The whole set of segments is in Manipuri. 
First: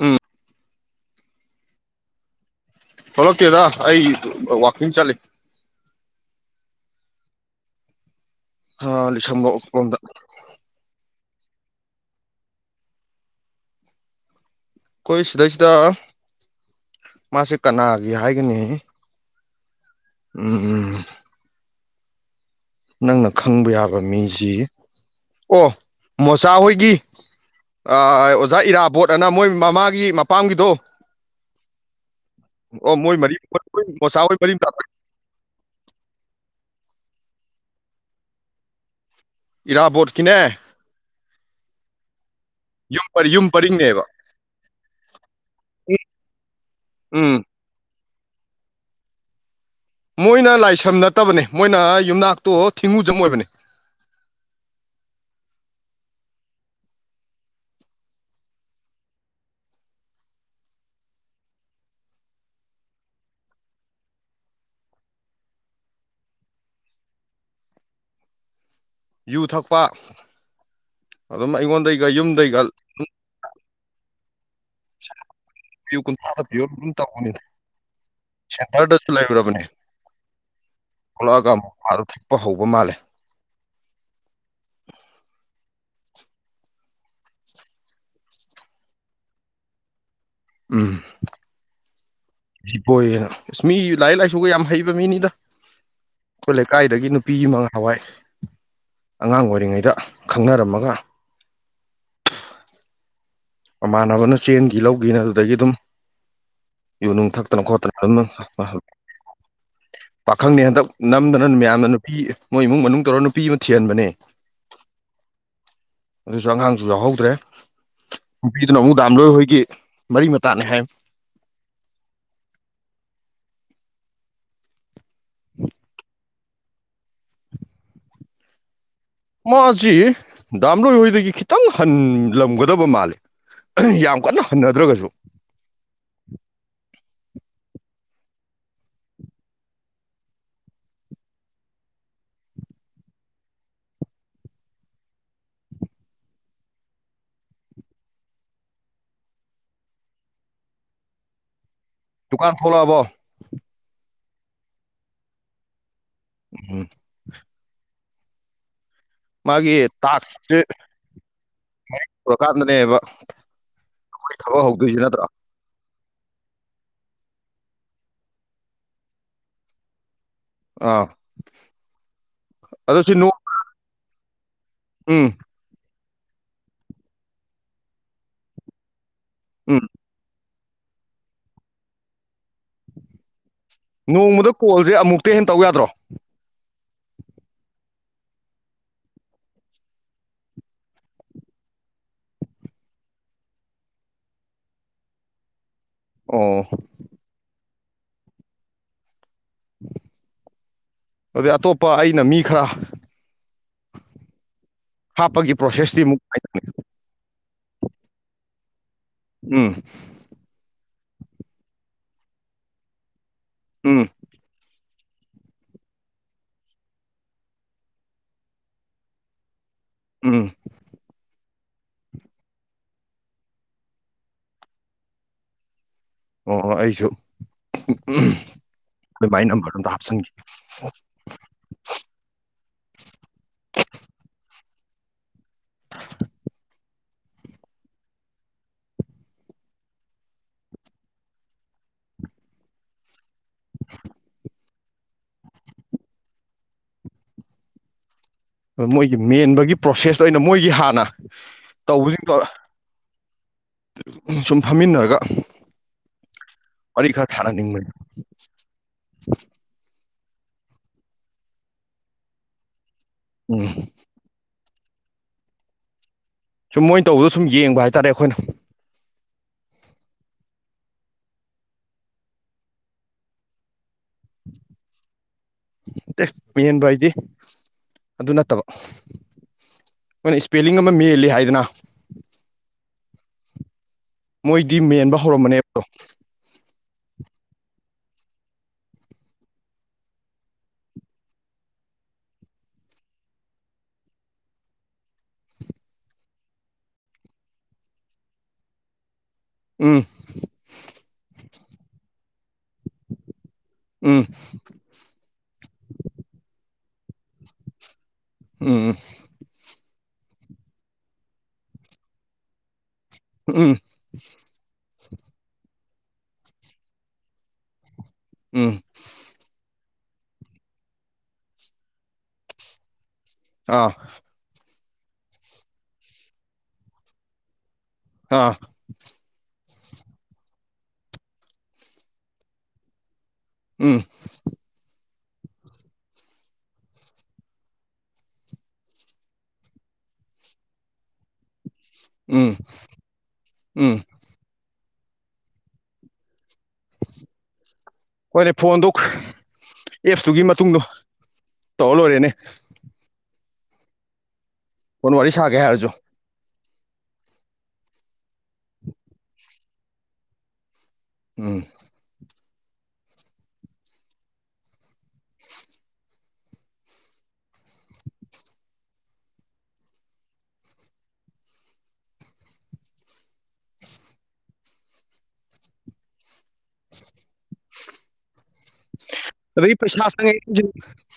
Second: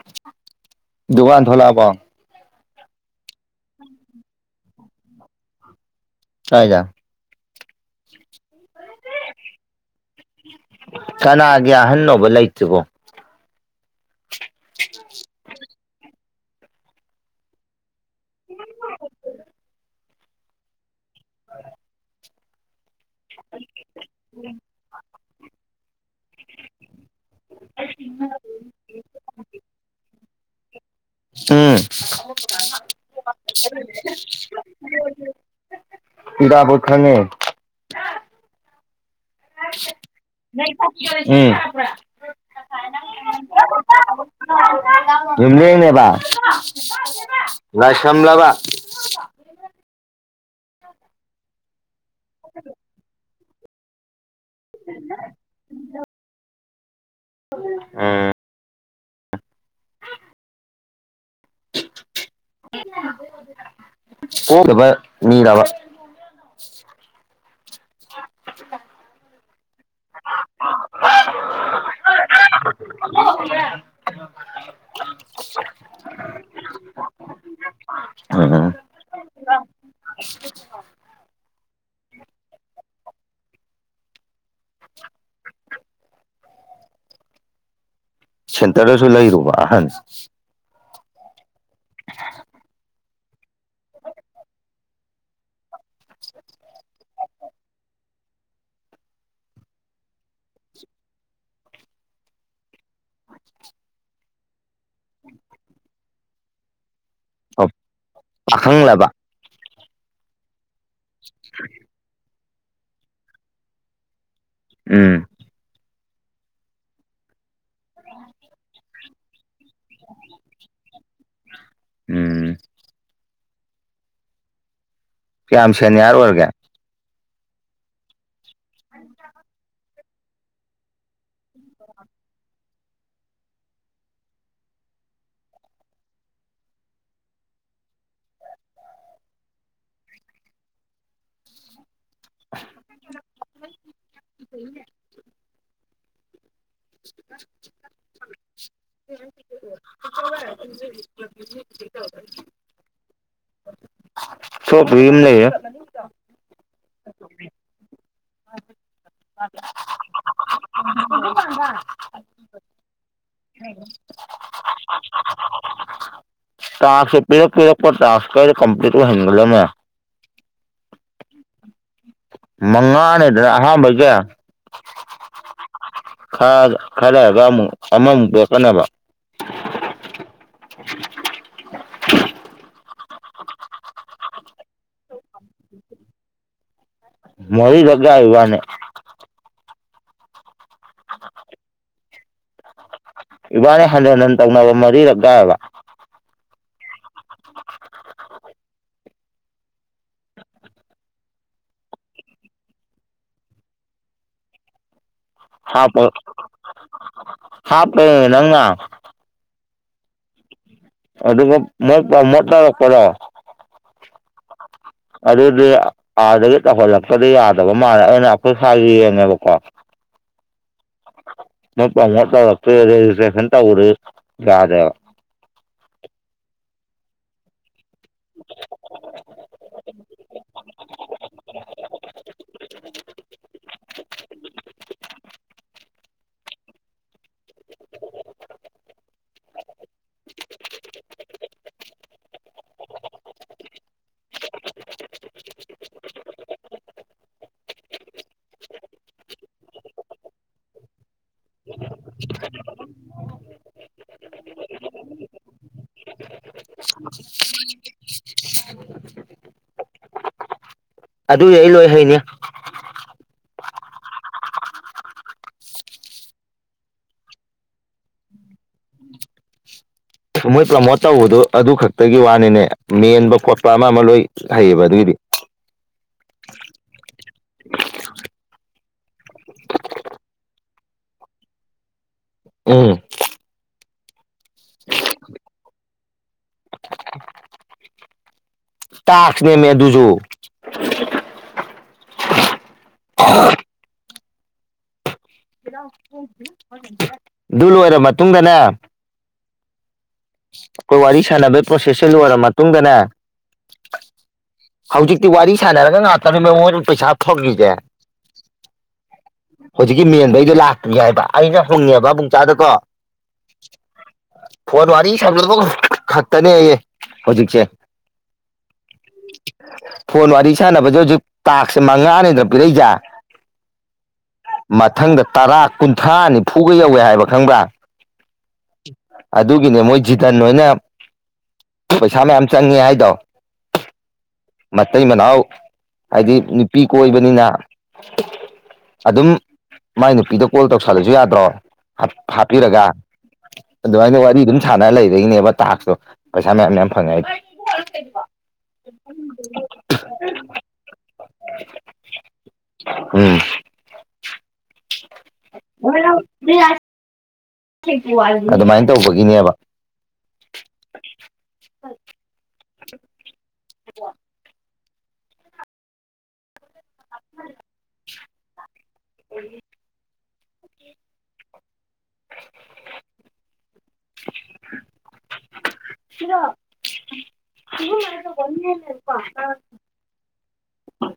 ꯎꯝ ꯗꯨꯒꯥꯟ ꯊꯣꯛꯂꯑꯕꯣ ꯊꯣꯛꯂꯛꯇꯦꯗ ꯑꯩ ꯑ ꯋꯥꯛꯀꯤꯡ ꯆꯠꯂꯤ ꯀꯥꯏꯗ ꯍꯥ ꯂꯤꯁꯝꯕ꯭ꯔꯧ ꯔꯣꯝꯗ ꯀꯅꯥꯒꯤ ꯑꯍꯟꯅꯣꯕ ꯂꯩꯇ꯭ꯔꯤꯕꯣ ꯈꯣꯏ ꯁꯤꯗꯩꯁꯤꯗ ꯃꯥꯁꯦ ꯀꯅꯥꯒꯤ ꯍꯥꯏꯒꯅꯤ ꯎꯝ ꯎꯝ ꯅꯪꯅ ꯈꯪꯕ ꯌꯥꯕ ꯃꯤꯖꯤ ꯑꯣ ꯃꯣꯆꯥꯍꯣꯏꯒꯤ ꯑ ꯑꯣꯖꯥ ꯏꯔꯥꯕꯣꯠ ꯑꯅ ꯃꯣꯏ ꯃꯃꯥꯒꯤ ꯃ__ ꯄꯥꯝꯒꯤꯗꯣ ꯎꯝ ꯑꯣ ꯃꯣꯏ ꯃꯔꯤ ꯃꯣꯆꯥ ꯍꯣꯏ ꯃꯔꯤ ꯃꯇꯥꯅꯦ ꯏꯔꯥꯕꯣꯠ ꯈꯪꯉꯦ ꯏꯔꯥꯕꯣꯠꯀꯤꯅꯦ ꯎꯝ ꯌꯥꯝ ꯌꯨꯝ ꯄꯔꯤꯡꯅꯦꯕ [inaudible] ꯎꯝ ꯂꯥꯏꯁ꯭ꯔꯝꯂꯥꯕꯥ ꯃꯣꯏꯅ ꯂꯥꯏꯁ꯭ꯔꯝ ꯅꯠꯇꯕꯅꯦ ꯃꯣꯏꯅ ꯌꯨꯝꯅꯥꯛꯇꯣ ꯊꯤꯡꯉꯨꯖꯝ ꯑꯣꯏꯕꯅꯤ [inaudible] ꯎꯝ [unintelligible] ꯃꯤꯔꯥꯕꯥ [inaudible] ꯌꯨ ꯊꯛꯄ ꯑꯗꯨꯝ ꯑꯩꯉꯣꯟꯗꯩꯒ ꯌꯨꯝꯗꯩꯒ [inaudible] ꯌꯨ ꯀꯨꯟꯊ꯭ꯔꯥꯇ ꯄꯤꯌꯨ ꯑꯗꯨꯝ ꯇꯧꯕꯅꯤꯗ ꯎꯝ ꯁꯦꯟꯇꯔꯗꯁꯨ ꯂꯩꯔꯨꯔꯕꯅꯦ ꯊꯣꯛꯂꯛꯑꯒ ꯃꯄꯥꯥꯗ ꯊꯛꯄ ꯍꯧꯕ ꯃꯥꯜꯂꯦ [inaudible] [inaudible] ꯁꯦꯟꯇꯔꯗꯁꯨ ꯂꯩꯔꯨꯕ ꯑꯍꯟ ꯎꯝ [unintelligible] ꯑꯁ ꯃꯤ ꯂꯥꯏꯔꯤꯛ ꯂꯥꯏꯁꯨꯒ ꯌꯥꯝ ꯍꯩꯕ ꯃꯤꯅꯤꯗ ꯑꯩꯈꯣꯏ ꯂꯩꯀꯥꯏꯗꯒꯤ ꯅꯨꯄꯤ ꯑꯃ ꯅꯍꯥꯟꯋꯥꯏ ꯑꯉꯥꯡ ꯑꯣꯏꯔꯤꯉꯩꯗ ꯈꯪꯅꯔꯝꯃꯒ ꯃꯃꯥꯟꯅꯕꯅ ꯆꯦꯟꯒꯤ ꯂꯧꯒꯤꯅ ꯑꯗꯨꯗꯒꯤ ꯗꯨꯝ ꯌꯨꯅꯨꯡ ꯊꯛꯇꯅ ꯈꯣꯠꯇꯅ ꯑꯗꯨꯝ ꯄꯥꯈꯪꯂꯕ [unintelligible] ꯄꯥꯈꯪꯅꯤ ꯍꯟꯗꯛ ꯅꯝꯗꯅ ꯃꯌꯥꯝꯅ ꯅꯨꯄꯤ ꯃꯣꯏ ꯏꯃꯨꯡ ꯃꯅꯨꯡ ꯇꯧꯔ ꯅꯨꯄꯤ ꯑꯃ ꯊꯤꯍꯟꯕꯅꯦ ꯎꯝ ꯑꯗꯨꯁꯨ ꯑꯉꯥꯡꯁꯨ ꯌꯥꯎꯍꯧꯗ꯭ꯔꯦ ꯅꯨꯄꯤꯗꯨꯅ ꯑꯃꯨꯛ ꯗꯥꯝ ꯂꯣꯏꯍꯣꯏꯒꯤ ꯃꯔꯤ ꯃꯇꯥꯅꯦ ꯍꯥꯏ ꯎꯝ ꯀꯌꯥꯝ ꯁꯦꯅꯤꯌꯥꯔ ꯑꯣꯏꯔꯒꯦ ꯃꯥꯁꯤ ꯗꯥꯝꯂꯣꯏꯍꯣꯏꯗꯒꯤ ꯈꯤꯇꯪ ꯍꯟꯂꯝꯒꯗꯕ ꯃꯥꯜꯂꯤ [unintelligible] ꯌꯥꯝ ꯀꯟꯅ ꯍꯟꯗꯗꯔꯒꯥꯁꯨ [inaudible] [unintelligible] [unintelligible] ꯗꯨꯀꯥꯟ ꯊꯣꯂꯛꯑꯕꯣ ꯊꯣꯛꯂꯛꯇ꯭ꯔꯤ ꯌꯨꯝ ꯂꯩꯍꯦ [unintelligible] [unintelligible] ꯃꯥꯒꯤ ꯇꯥꯛꯁꯁꯦ ꯃꯌꯥꯏ ꯌꯧꯔꯀꯥꯟꯗꯅꯦꯕ [inaudible] ꯑꯩꯈꯣꯏ ꯊꯕꯛ ꯍꯧꯗꯣꯏꯁꯦ ꯅꯠꯇꯔꯣ ꯇꯥꯛꯁꯦ ꯄꯤꯔꯛ ꯄꯤꯔꯛꯄ ꯇꯥꯛꯈꯔꯥ ꯀꯣꯝꯄ꯭ꯂꯤꯠ ꯑꯣꯏꯍꯟꯒꯗꯕꯅꯦ ꯑꯥ ꯑꯗꯣ ꯁꯤ ꯅꯣꯡ ꯃꯉꯥꯅꯦꯗꯅ ꯑꯍꯥꯟꯕꯩꯁꯦ ꯎꯝ ꯈꯔ ꯈꯔ ꯂꯩꯔꯒ ꯑꯃꯨꯛ ꯑꯃꯃꯨꯛ ꯄꯤꯔꯛꯀꯅꯤꯕ ꯎꯝ ꯅꯣꯡꯃꯗ ꯀꯣꯜꯁꯦ ꯑꯃꯨꯛꯇꯩ ꯍꯦꯟ ꯇꯧ ꯌꯥꯗ꯭ꯔꯣ ꯃꯔꯤꯔꯛ ꯌꯥꯏ ꯏꯕꯅꯤ ꯏꯕꯥꯅꯤ ꯍꯟꯖꯟ ꯍꯟꯖꯟ ꯇꯧꯅꯕ ꯃꯔꯤꯔꯛ ꯌꯥꯏꯌꯦꯕꯥ ꯑꯣ ꯑꯗꯨꯗꯤ ꯑꯇꯣꯞꯄ ꯑꯩꯅ ꯃꯤ ꯈꯔ ꯍꯥꯞꯄꯒꯤ ꯄ꯭ꯔꯣꯁꯦꯁꯇꯤ ꯍꯥꯞꯄꯣ ꯑꯃꯨꯛ ꯍꯞꯄꯥ ꯅꯪꯅ ꯎꯝ ꯑꯗꯨꯒ ꯃꯣꯏ ꯄꯔꯣꯃꯣꯠ ꯇꯧꯔꯛꯄꯔꯣ ꯎꯝ ꯑꯗꯨꯗꯤ ꯑꯥꯗꯒꯤ ꯇꯧꯍꯜꯂꯛ ꯇꯔꯥꯗꯤ ꯌꯥꯗꯕ ꯃꯥꯜꯂꯦ ꯑꯩꯅ ꯑꯩꯈꯣꯏ ꯁꯥꯏꯒꯤ ꯌꯦꯡꯉꯦꯕꯀꯣ ꯎꯝ ꯃꯣꯏ ꯄꯔꯥꯃꯣꯠ ꯇꯧꯔꯛꯇꯔꯤ ꯔꯦꯒꯤꯁꯠꯇꯔꯦꯁꯟ ꯇꯧꯔꯤ ꯌꯗꯦꯕꯥ ꯑꯣ ꯑꯣ ꯑꯩꯁꯨ [unintelligible] ꯑꯈꯣꯏ ꯃꯥ ꯅꯝꯕꯔꯗꯨ ꯑꯝꯇ ꯍꯥꯞꯆꯟꯒꯦ [inaudible] [inaudible] ꯃꯣꯏꯒꯤ ꯃꯦꯟꯕꯒꯤ ꯄ꯭ꯔꯣꯁꯦꯁꯇꯣ ꯑꯩꯅ ꯃꯣꯏꯒꯤ ꯍꯥꯟꯅ ꯇꯧꯕꯁꯤꯡꯗꯣ ꯁꯨꯝ ꯐꯝꯃꯤꯟꯅꯔꯒ ꯋꯥꯔꯤ ꯈꯔ ꯊꯥꯟꯅꯅꯤꯡꯕꯅꯤ [inaudible] ꯑꯗꯨꯒꯤ ꯑꯩ ꯂꯣꯏ ꯍꯩꯅꯤ [unintelligible] ꯁꯨꯝ ꯃꯣꯏꯅ ꯇꯧꯕꯗꯣ ꯁꯨꯝ ꯌꯦꯡꯕ ꯍꯥꯏꯇꯥꯔꯦ ꯑꯩꯈꯣꯏꯅ ꯃꯣꯏ ꯄ꯭ꯔꯥꯃꯣꯠ ꯇꯧꯕꯗꯨ ꯑꯗꯨ ꯈꯛꯇꯒꯤ ꯋꯥꯅꯤꯅꯦ ꯃꯦꯟꯕ ꯈꯣꯠꯄ ꯑꯃ ꯑꯃ ꯂꯣꯏ ꯍꯩꯌꯦꯕ ꯑꯗꯨꯒꯤꯗꯤ ꯑꯦ ꯃꯦꯟꯕ ꯍꯥꯏꯗꯤ ꯑꯗꯨ ꯅꯠꯇꯕ ꯑꯩꯈꯣꯏꯅ ꯁ꯭ꯄꯦꯂꯤꯡ ꯑꯃ ꯃꯦꯟꯂꯤ ꯍꯥꯏꯗꯅ ꯎꯝ ꯃꯣꯏꯗꯤ ꯃꯦꯟꯕ [inaudible] ꯇꯥꯁ꯭ꯀꯅꯦꯃꯦ ꯑꯗꯨꯁꯨ [inaudible] ꯑꯗꯨ ꯂꯣꯏꯔ ꯃꯇꯨꯡꯗꯅꯦ ꯎꯝ ꯑꯩꯈꯣꯏ ꯋꯥꯔꯤ ꯁꯥꯟꯅꯕꯩ ꯄ꯭ꯔꯣꯁꯦꯁꯁꯦ ꯂꯣꯏꯔ ꯃꯇꯨꯡꯗꯅꯦ ꯎꯝ ꯍꯧꯖꯤꯛꯇꯤ ꯋꯥꯔꯤ ꯁꯥꯟꯅꯔꯒ ꯉꯥꯛꯇꯅꯦ ꯃꯦ ꯃꯣꯏꯅ ꯄꯩꯁꯥ ꯐꯪꯉꯤꯁꯦ ꯎꯝ ꯍꯧꯖꯤꯛꯀꯤ ꯃꯦꯟꯕꯩꯗꯣ ꯂꯥꯛꯇꯔꯤ ꯍꯥꯏꯕ ꯑꯩꯅ ꯍꯪꯉꯦꯕ ꯄꯕꯨꯡꯆꯥꯗꯀꯣ ꯎꯝ ꯐꯣꯟ ꯋꯥꯔꯤ ꯁꯝꯅꯕ ꯈꯛꯇꯅꯦꯌꯦ ꯍꯧꯖꯤꯛꯁꯦ ꯎꯝ ꯐꯣꯟ ꯋꯥꯔꯤ ꯁꯥꯟꯅꯕꯁꯦ ꯍꯧꯖꯤꯛ ꯇꯥꯁ꯭ꯀ ꯃꯉꯥꯅꯤꯗꯅ ꯄꯤꯔꯛꯏꯖꯦ ꯑꯥ ꯃꯊꯪꯗ ꯇꯔꯥ ꯀꯨꯟꯊ꯭ꯔꯥ ꯅꯤꯐꯨꯒ ꯌꯧꯋꯦ ꯍꯥꯏꯕ ꯈꯪꯕ꯭ꯔꯥ ꯑꯥ ꯑꯗꯨꯒꯤꯅꯦ ꯃꯣꯏ ꯖꯤꯇꯥꯟ ꯍꯣꯏꯅ ꯄꯩꯁꯥ ꯃꯌꯥꯝ ꯆꯪꯉꯦ ꯍꯥꯏꯗꯣ ꯎꯝ ꯃꯇꯩ ꯃꯅꯥꯎ ꯍꯥꯏꯗꯤ ꯅꯨꯄꯤ ꯀꯣꯏꯕꯅꯤꯅ ꯑꯗꯨꯝ ꯃꯥꯏ ꯅꯨꯄꯤꯗ ꯀꯣꯜ ꯇꯧꯁꯜꯂꯁꯨ ꯌꯥꯗ꯭ꯔꯣ ꯍꯥꯞ ꯎꯝ ꯍꯥꯞꯄꯤꯔꯒ ꯎꯝ ꯑꯗꯨꯃꯥꯏꯅ ꯋꯥꯔꯤ ꯑꯗꯨꯝ ꯁꯥꯟꯅ ꯂꯩꯕꯒꯤꯅꯦꯕ ꯇꯥꯁ꯭ꯀꯇꯣ ꯄꯩꯁꯥ ꯃꯌꯥꯝ ꯌꯥꯝ ꯐꯪꯉꯦ ꯍꯥꯏ [unintelligible] ꯍꯣꯏꯅꯦ ꯐꯣꯟꯗꯣ ꯑꯦꯞꯁꯇꯨꯒꯤ ꯃꯇꯨꯡꯗꯣ ꯇꯧꯔ ꯂꯣꯏꯔꯦꯅꯦ ꯎꯝ ꯐꯣꯟ ꯋꯥꯔꯤ ꯁꯥꯒꯦ ꯍꯥꯏꯔꯁꯨ [unintelligible] [unintelligible] ꯑꯗꯨꯃꯥꯏꯅ ꯇꯧꯕꯒꯤꯅꯦꯕ ꯎꯝ [inaudible] [inaudible] [unintelligible] [inaudible] ꯁꯤꯔꯣ ꯁꯤꯒꯨꯝꯕ [inaudible] ꯑꯗꯩ ꯄꯩꯁꯥ ꯆꯪꯉꯦ [unintelligible]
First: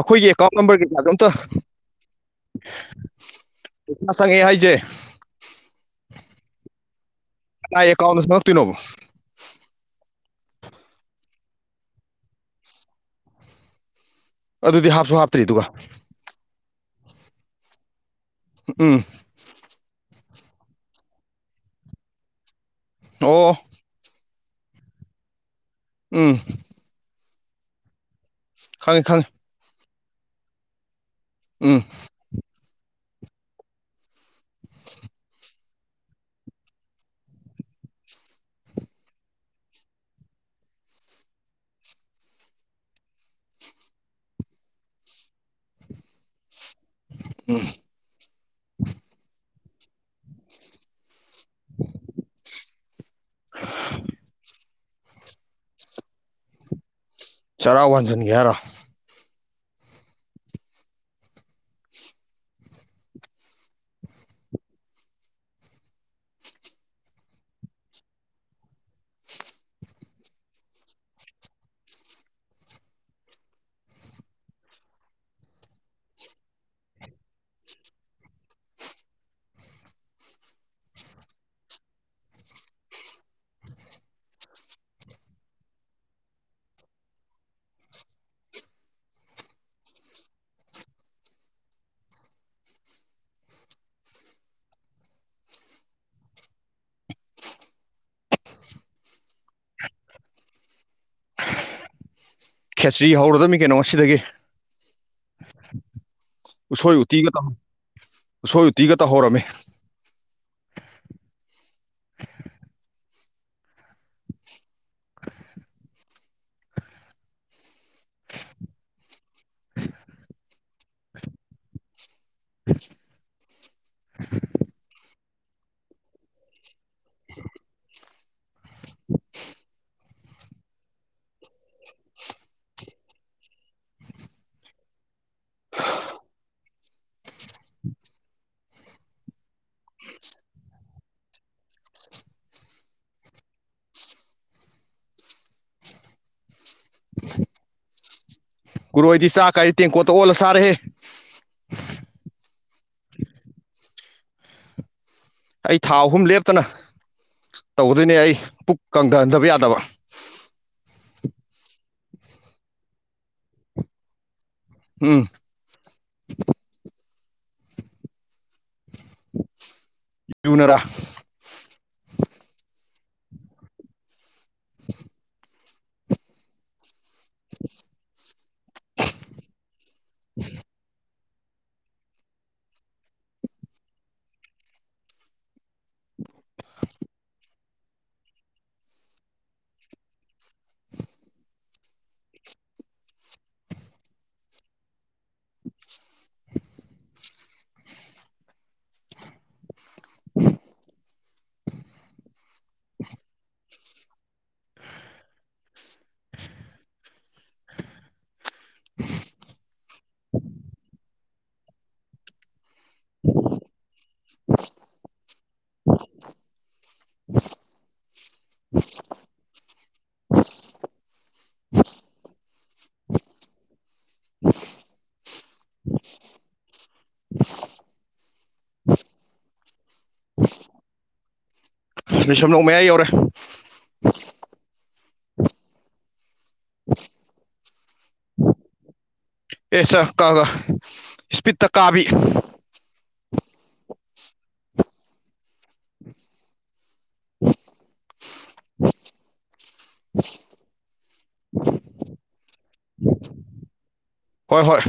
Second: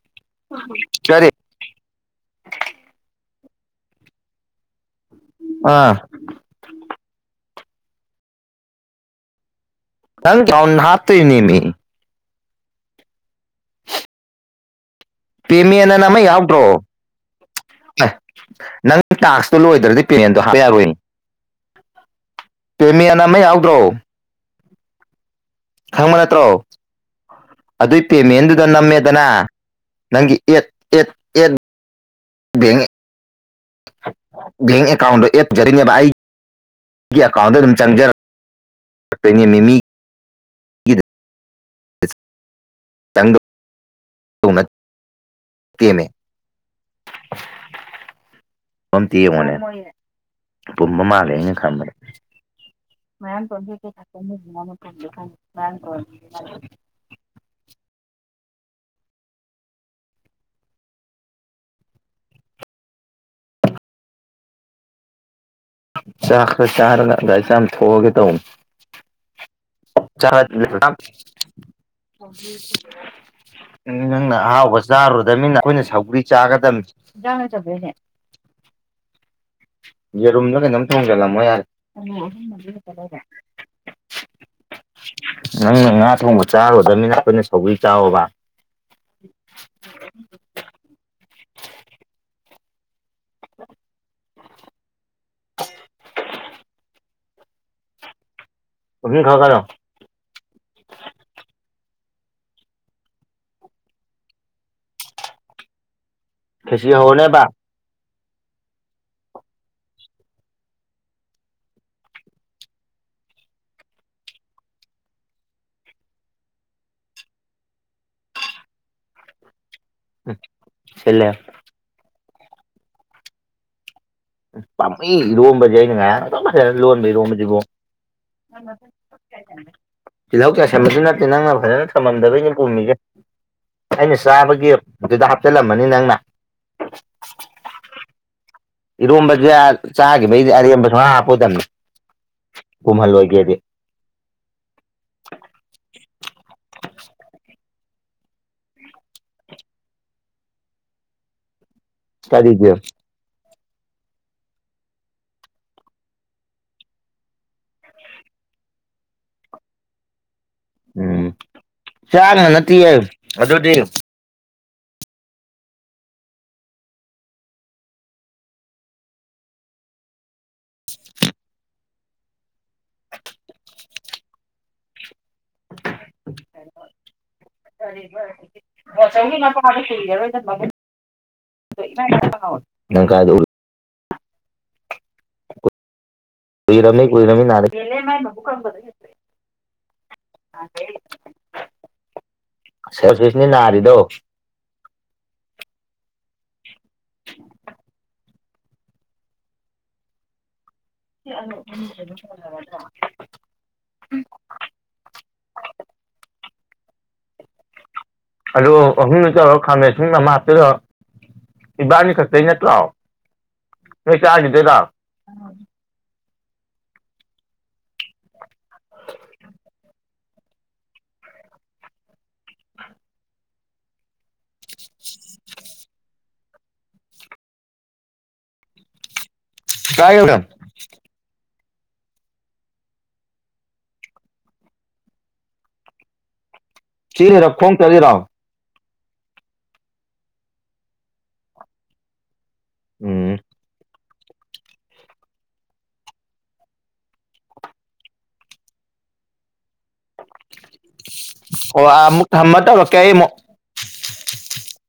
ꯑꯈꯣꯏꯒꯤ ꯑꯦꯀꯥꯎꯟ ꯅꯝꯕꯔ ꯀꯩꯀꯥꯗꯣ ꯑꯝꯇ [unintelligible] ꯍꯥꯏꯁꯦ ꯑꯥ ꯀꯅꯥꯏ ꯑꯦꯀꯥꯎꯗ ꯆꯪꯉꯛ ꯇꯣꯏ ꯅꯣꯕ ꯅꯪ ꯀꯥꯎ ꯍꯥꯞꯇꯣꯏꯅꯦꯃꯤ ꯑꯗꯨꯗꯤ ꯍꯥꯞꯁꯨ ꯍꯥꯞ__ ꯄꯦꯃꯦꯟ ꯑꯅ ꯑꯃ ꯌꯥꯎꯗꯔꯣ ꯑꯦ ꯎꯝ ꯅꯪ ꯇꯥꯛꯁ ꯇꯨ ꯂꯣꯏꯗ꯭ꯔꯗꯤ ꯄꯦꯃꯦꯟꯗꯣ ꯍꯥꯞꯄ ꯌꯥꯔꯣꯏ [unintelligible] ꯄꯦꯃꯦꯟ ꯑꯃ ꯑꯣ ꯌꯥꯎꯗ꯭ꯔꯣ ꯈꯪꯕ ꯎꯝ ꯅꯠꯇ꯭ꯔꯣ ꯑꯗꯨꯏ ꯄꯦꯃꯦꯟꯗꯨꯗ ꯈꯪꯉꯦ ꯅꯝꯃꯦꯗꯅ ꯈꯪꯉꯦ ꯅꯪꯒꯤ ꯑꯦꯠ ꯑꯦꯠ ꯑꯦꯠ__ ꯎꯝ ꯕꯦꯡꯛ ꯕꯦꯡ ꯑꯦꯀꯥꯎꯟꯗꯣ ꯑꯦꯠ ꯖꯗꯣꯏꯅꯦꯕ ꯑꯩ__ ꯒꯤ ꯑꯀꯥꯎꯗꯗꯨꯝ ꯆꯪꯖꯔꯛ ꯇꯣꯏꯅꯦꯃꯤ ꯃꯤ ꯇꯧꯅꯠ ꯇꯦꯃꯦ ꯎꯝ ꯑꯝꯇꯥ ꯌꯦꯡꯉꯣꯅꯦ [unintelligible] ꯃꯣꯏꯌꯦ ꯄꯨꯝ ꯃ ꯃꯥꯜꯂꯦ ꯈꯟꯕꯗ ꯃꯌꯥꯝ [unintelligible] ꯈꯟꯗꯤ ꯈꯟ ꯃꯥꯅ [unintelligible] ꯆꯔꯥ ꯋꯥꯟꯖꯟꯒꯦ ꯍꯥꯏꯔꯣ ꯆꯥꯛ ꯈꯔ ꯆꯥꯔꯒ ꯒꯥꯔꯤ ꯆꯥꯝꯊꯣꯛꯑꯒꯦ ꯇꯧꯅꯤ ꯆꯥꯗꯔꯤ ꯌꯥꯝ [unintelligible] ꯎꯝ ꯅꯪꯅ ꯑꯍꯥꯎꯕ ꯆꯥꯔꯨꯗꯕꯅꯤꯅ ꯑꯩꯈꯣꯏꯅ ꯁꯧꯒ꯭ꯔꯤ ꯆꯥꯒꯗꯝꯅꯤ ꯏꯟꯖꯥꯡ ꯂꯩꯇ꯭ꯔꯕꯩꯅꯦ [inaudible] ꯌꯦꯔꯨꯝꯂꯥ ꯀꯩꯅꯣꯝ ꯊꯣꯡꯖꯜꯂꯝꯃꯣ ꯌꯥꯔꯦ ꯑꯂꯨ ꯑꯍꯨꯝ ꯃꯔꯤ ꯈꯛꯇ ꯂꯩꯌꯦ ꯅꯪꯅ ꯉꯥ ꯊꯣꯡꯕ ꯆꯥꯔꯨꯗꯝꯅꯤꯅ ꯑꯩꯈꯣꯏꯅ ꯁꯧꯒꯔꯤ ꯆꯥꯎꯋꯣꯕ [inaudible] ꯍꯨꯖꯤꯛ ꯈꯥꯒꯥ ꯂꯧ ꯈꯦꯆ꯭ꯔꯤ ꯍꯧꯔꯗꯝꯃꯤ ꯀꯩꯅꯣ ꯉꯁꯤꯗꯒꯤ ꯈꯦꯆꯤ ꯎꯁꯣꯏ ꯍꯧꯔꯅꯦꯕ ꯎꯇꯤꯒꯇꯧ ꯎꯁꯣꯏ ꯎꯇꯤꯒ ꯇꯧꯍꯧꯔꯝꯃꯦ [inaudible] ꯑꯦ ꯁꯤꯜꯂꯦꯞ [inaudible] ꯎꯝ ꯄꯥꯝꯃꯨꯏ ꯏꯔꯣꯝꯕꯖꯦ ꯑꯩꯅꯉꯔꯥꯡ ꯑꯗꯨꯛ ꯐꯖꯅ ꯂꯣꯟꯕ ꯏꯔꯣꯝꯕꯖꯤꯕꯨ [unintelligible] [unintelligible] ꯇꯤꯜꯍꯧ ꯆꯥꯏꯁꯟꯕꯖꯨ ꯅꯠꯇꯦ ꯅꯪꯅ ꯐꯖꯅ ꯊꯝꯃꯝꯗꯕꯩꯅꯦ ꯄꯨꯝꯃꯤꯖꯦ ꯑꯩꯅ ꯆꯥꯕꯒꯤ ꯑꯗꯨꯗ ꯍꯥꯞꯆꯜꯂꯝꯃꯅꯤ ꯅꯪꯅ ꯏꯔꯣꯝꯕꯖꯦ ꯑ ꯆꯥꯈꯤꯕꯩꯗꯤ ꯑꯔꯦꯝꯕ ꯁꯨꯡ ꯍꯥꯞ ꯍꯥꯞꯄꯣꯏ ꯗꯝꯅꯤ ꯄꯨꯝꯍꯜ ꯂꯣꯏꯒꯦꯗꯤ ꯒꯨꯨꯔꯨ ꯑꯩꯗꯤ ꯆꯥꯛ ꯀꯥꯏ ꯇꯦꯡꯀꯣꯠꯇ ꯑꯣꯜꯂ ꯆꯥꯔꯦꯍꯦ ꯀꯔꯤꯒꯤ ꯑꯩ ꯊꯥ ꯑꯍꯨꯝ ꯂꯦꯞꯇꯅ ꯇꯧꯒꯗꯣꯏꯅꯦ ꯑꯩ ꯄꯨꯛ ꯀꯪꯗꯍꯟꯗꯕ ꯌꯥꯗꯕ ꯎꯝ ꯆꯥꯛꯅ ꯅꯠꯇꯤꯌꯦ ꯑꯗꯨꯗꯤ ꯎꯝ ꯌꯨꯅꯔꯥ [unintelligible] ꯕꯣꯆꯧꯒꯤ ꯃꯄꯥꯗꯣ ꯍꯤꯡꯉꯔꯣꯏꯗꯝ ꯃꯕꯨꯡ ꯗꯥ ꯏꯔꯥꯏ ꯂꯥꯏꯅ ꯀꯥꯎ ꯅꯪ ꯀꯥꯏꯗ ꯎꯔꯨ__ ꯀꯨꯏꯔꯝꯅꯤ ꯀꯨꯏꯔꯝꯅꯤ ꯅꯍꯥꯟꯗꯩ__ ꯅꯦꯅꯦ ꯃꯥꯏ ꯃꯕꯨꯛ ꯀꯪꯕꯗꯣ ꯍꯦꯟꯇꯣꯛꯑꯦ [unintelligible] ꯁꯔ ꯁꯨꯔꯦꯖꯅꯦ ꯅꯔꯤꯗꯣ [inaudible] ꯁꯤ ꯑꯟꯅꯨ [unintelligible] ꯑꯗꯨꯝ ꯁꯣꯏꯌꯜꯂꯒ__ [inaudible] ꯎꯝ ꯑꯂꯨ ꯑꯍꯨꯝꯗꯨ ꯇꯧꯔꯣ ꯈꯥꯃꯦꯟ ꯑꯁꯤꯟꯕꯥ ꯑꯃ ꯍꯥꯞꯆꯤꯜꯂꯣ ꯏꯕꯥꯅꯤ ꯈꯛꯇꯩ ꯅꯠꯇ꯭ꯔꯣ ꯅꯣꯏ ꯆꯥꯈꯤꯗꯣꯏꯔꯣ? [inaudible] ꯀꯥꯏ [unintelligible] ꯂꯩꯁꯨꯝ ꯅꯣꯡ ꯃꯌꯥꯏ ꯌꯧꯔꯦ [inaudible] ꯆꯦꯜꯂꯤꯔꯣ ꯈꯣꯡ ꯆꯥꯠꯂꯤꯔꯣ? ꯑꯦꯁꯥꯀꯥꯒ ꯁ꯭ꯄꯤꯠꯇ ꯀꯥꯕꯤ ꯎꯝ [inaudible] ꯑꯣ ꯑꯥꯃꯨꯛ ꯊꯝꯃꯥ ꯇꯧꯔꯛꯀꯦ ꯑꯩ ꯑꯃꯨꯛ ꯍꯣꯏ ꯍꯣꯏ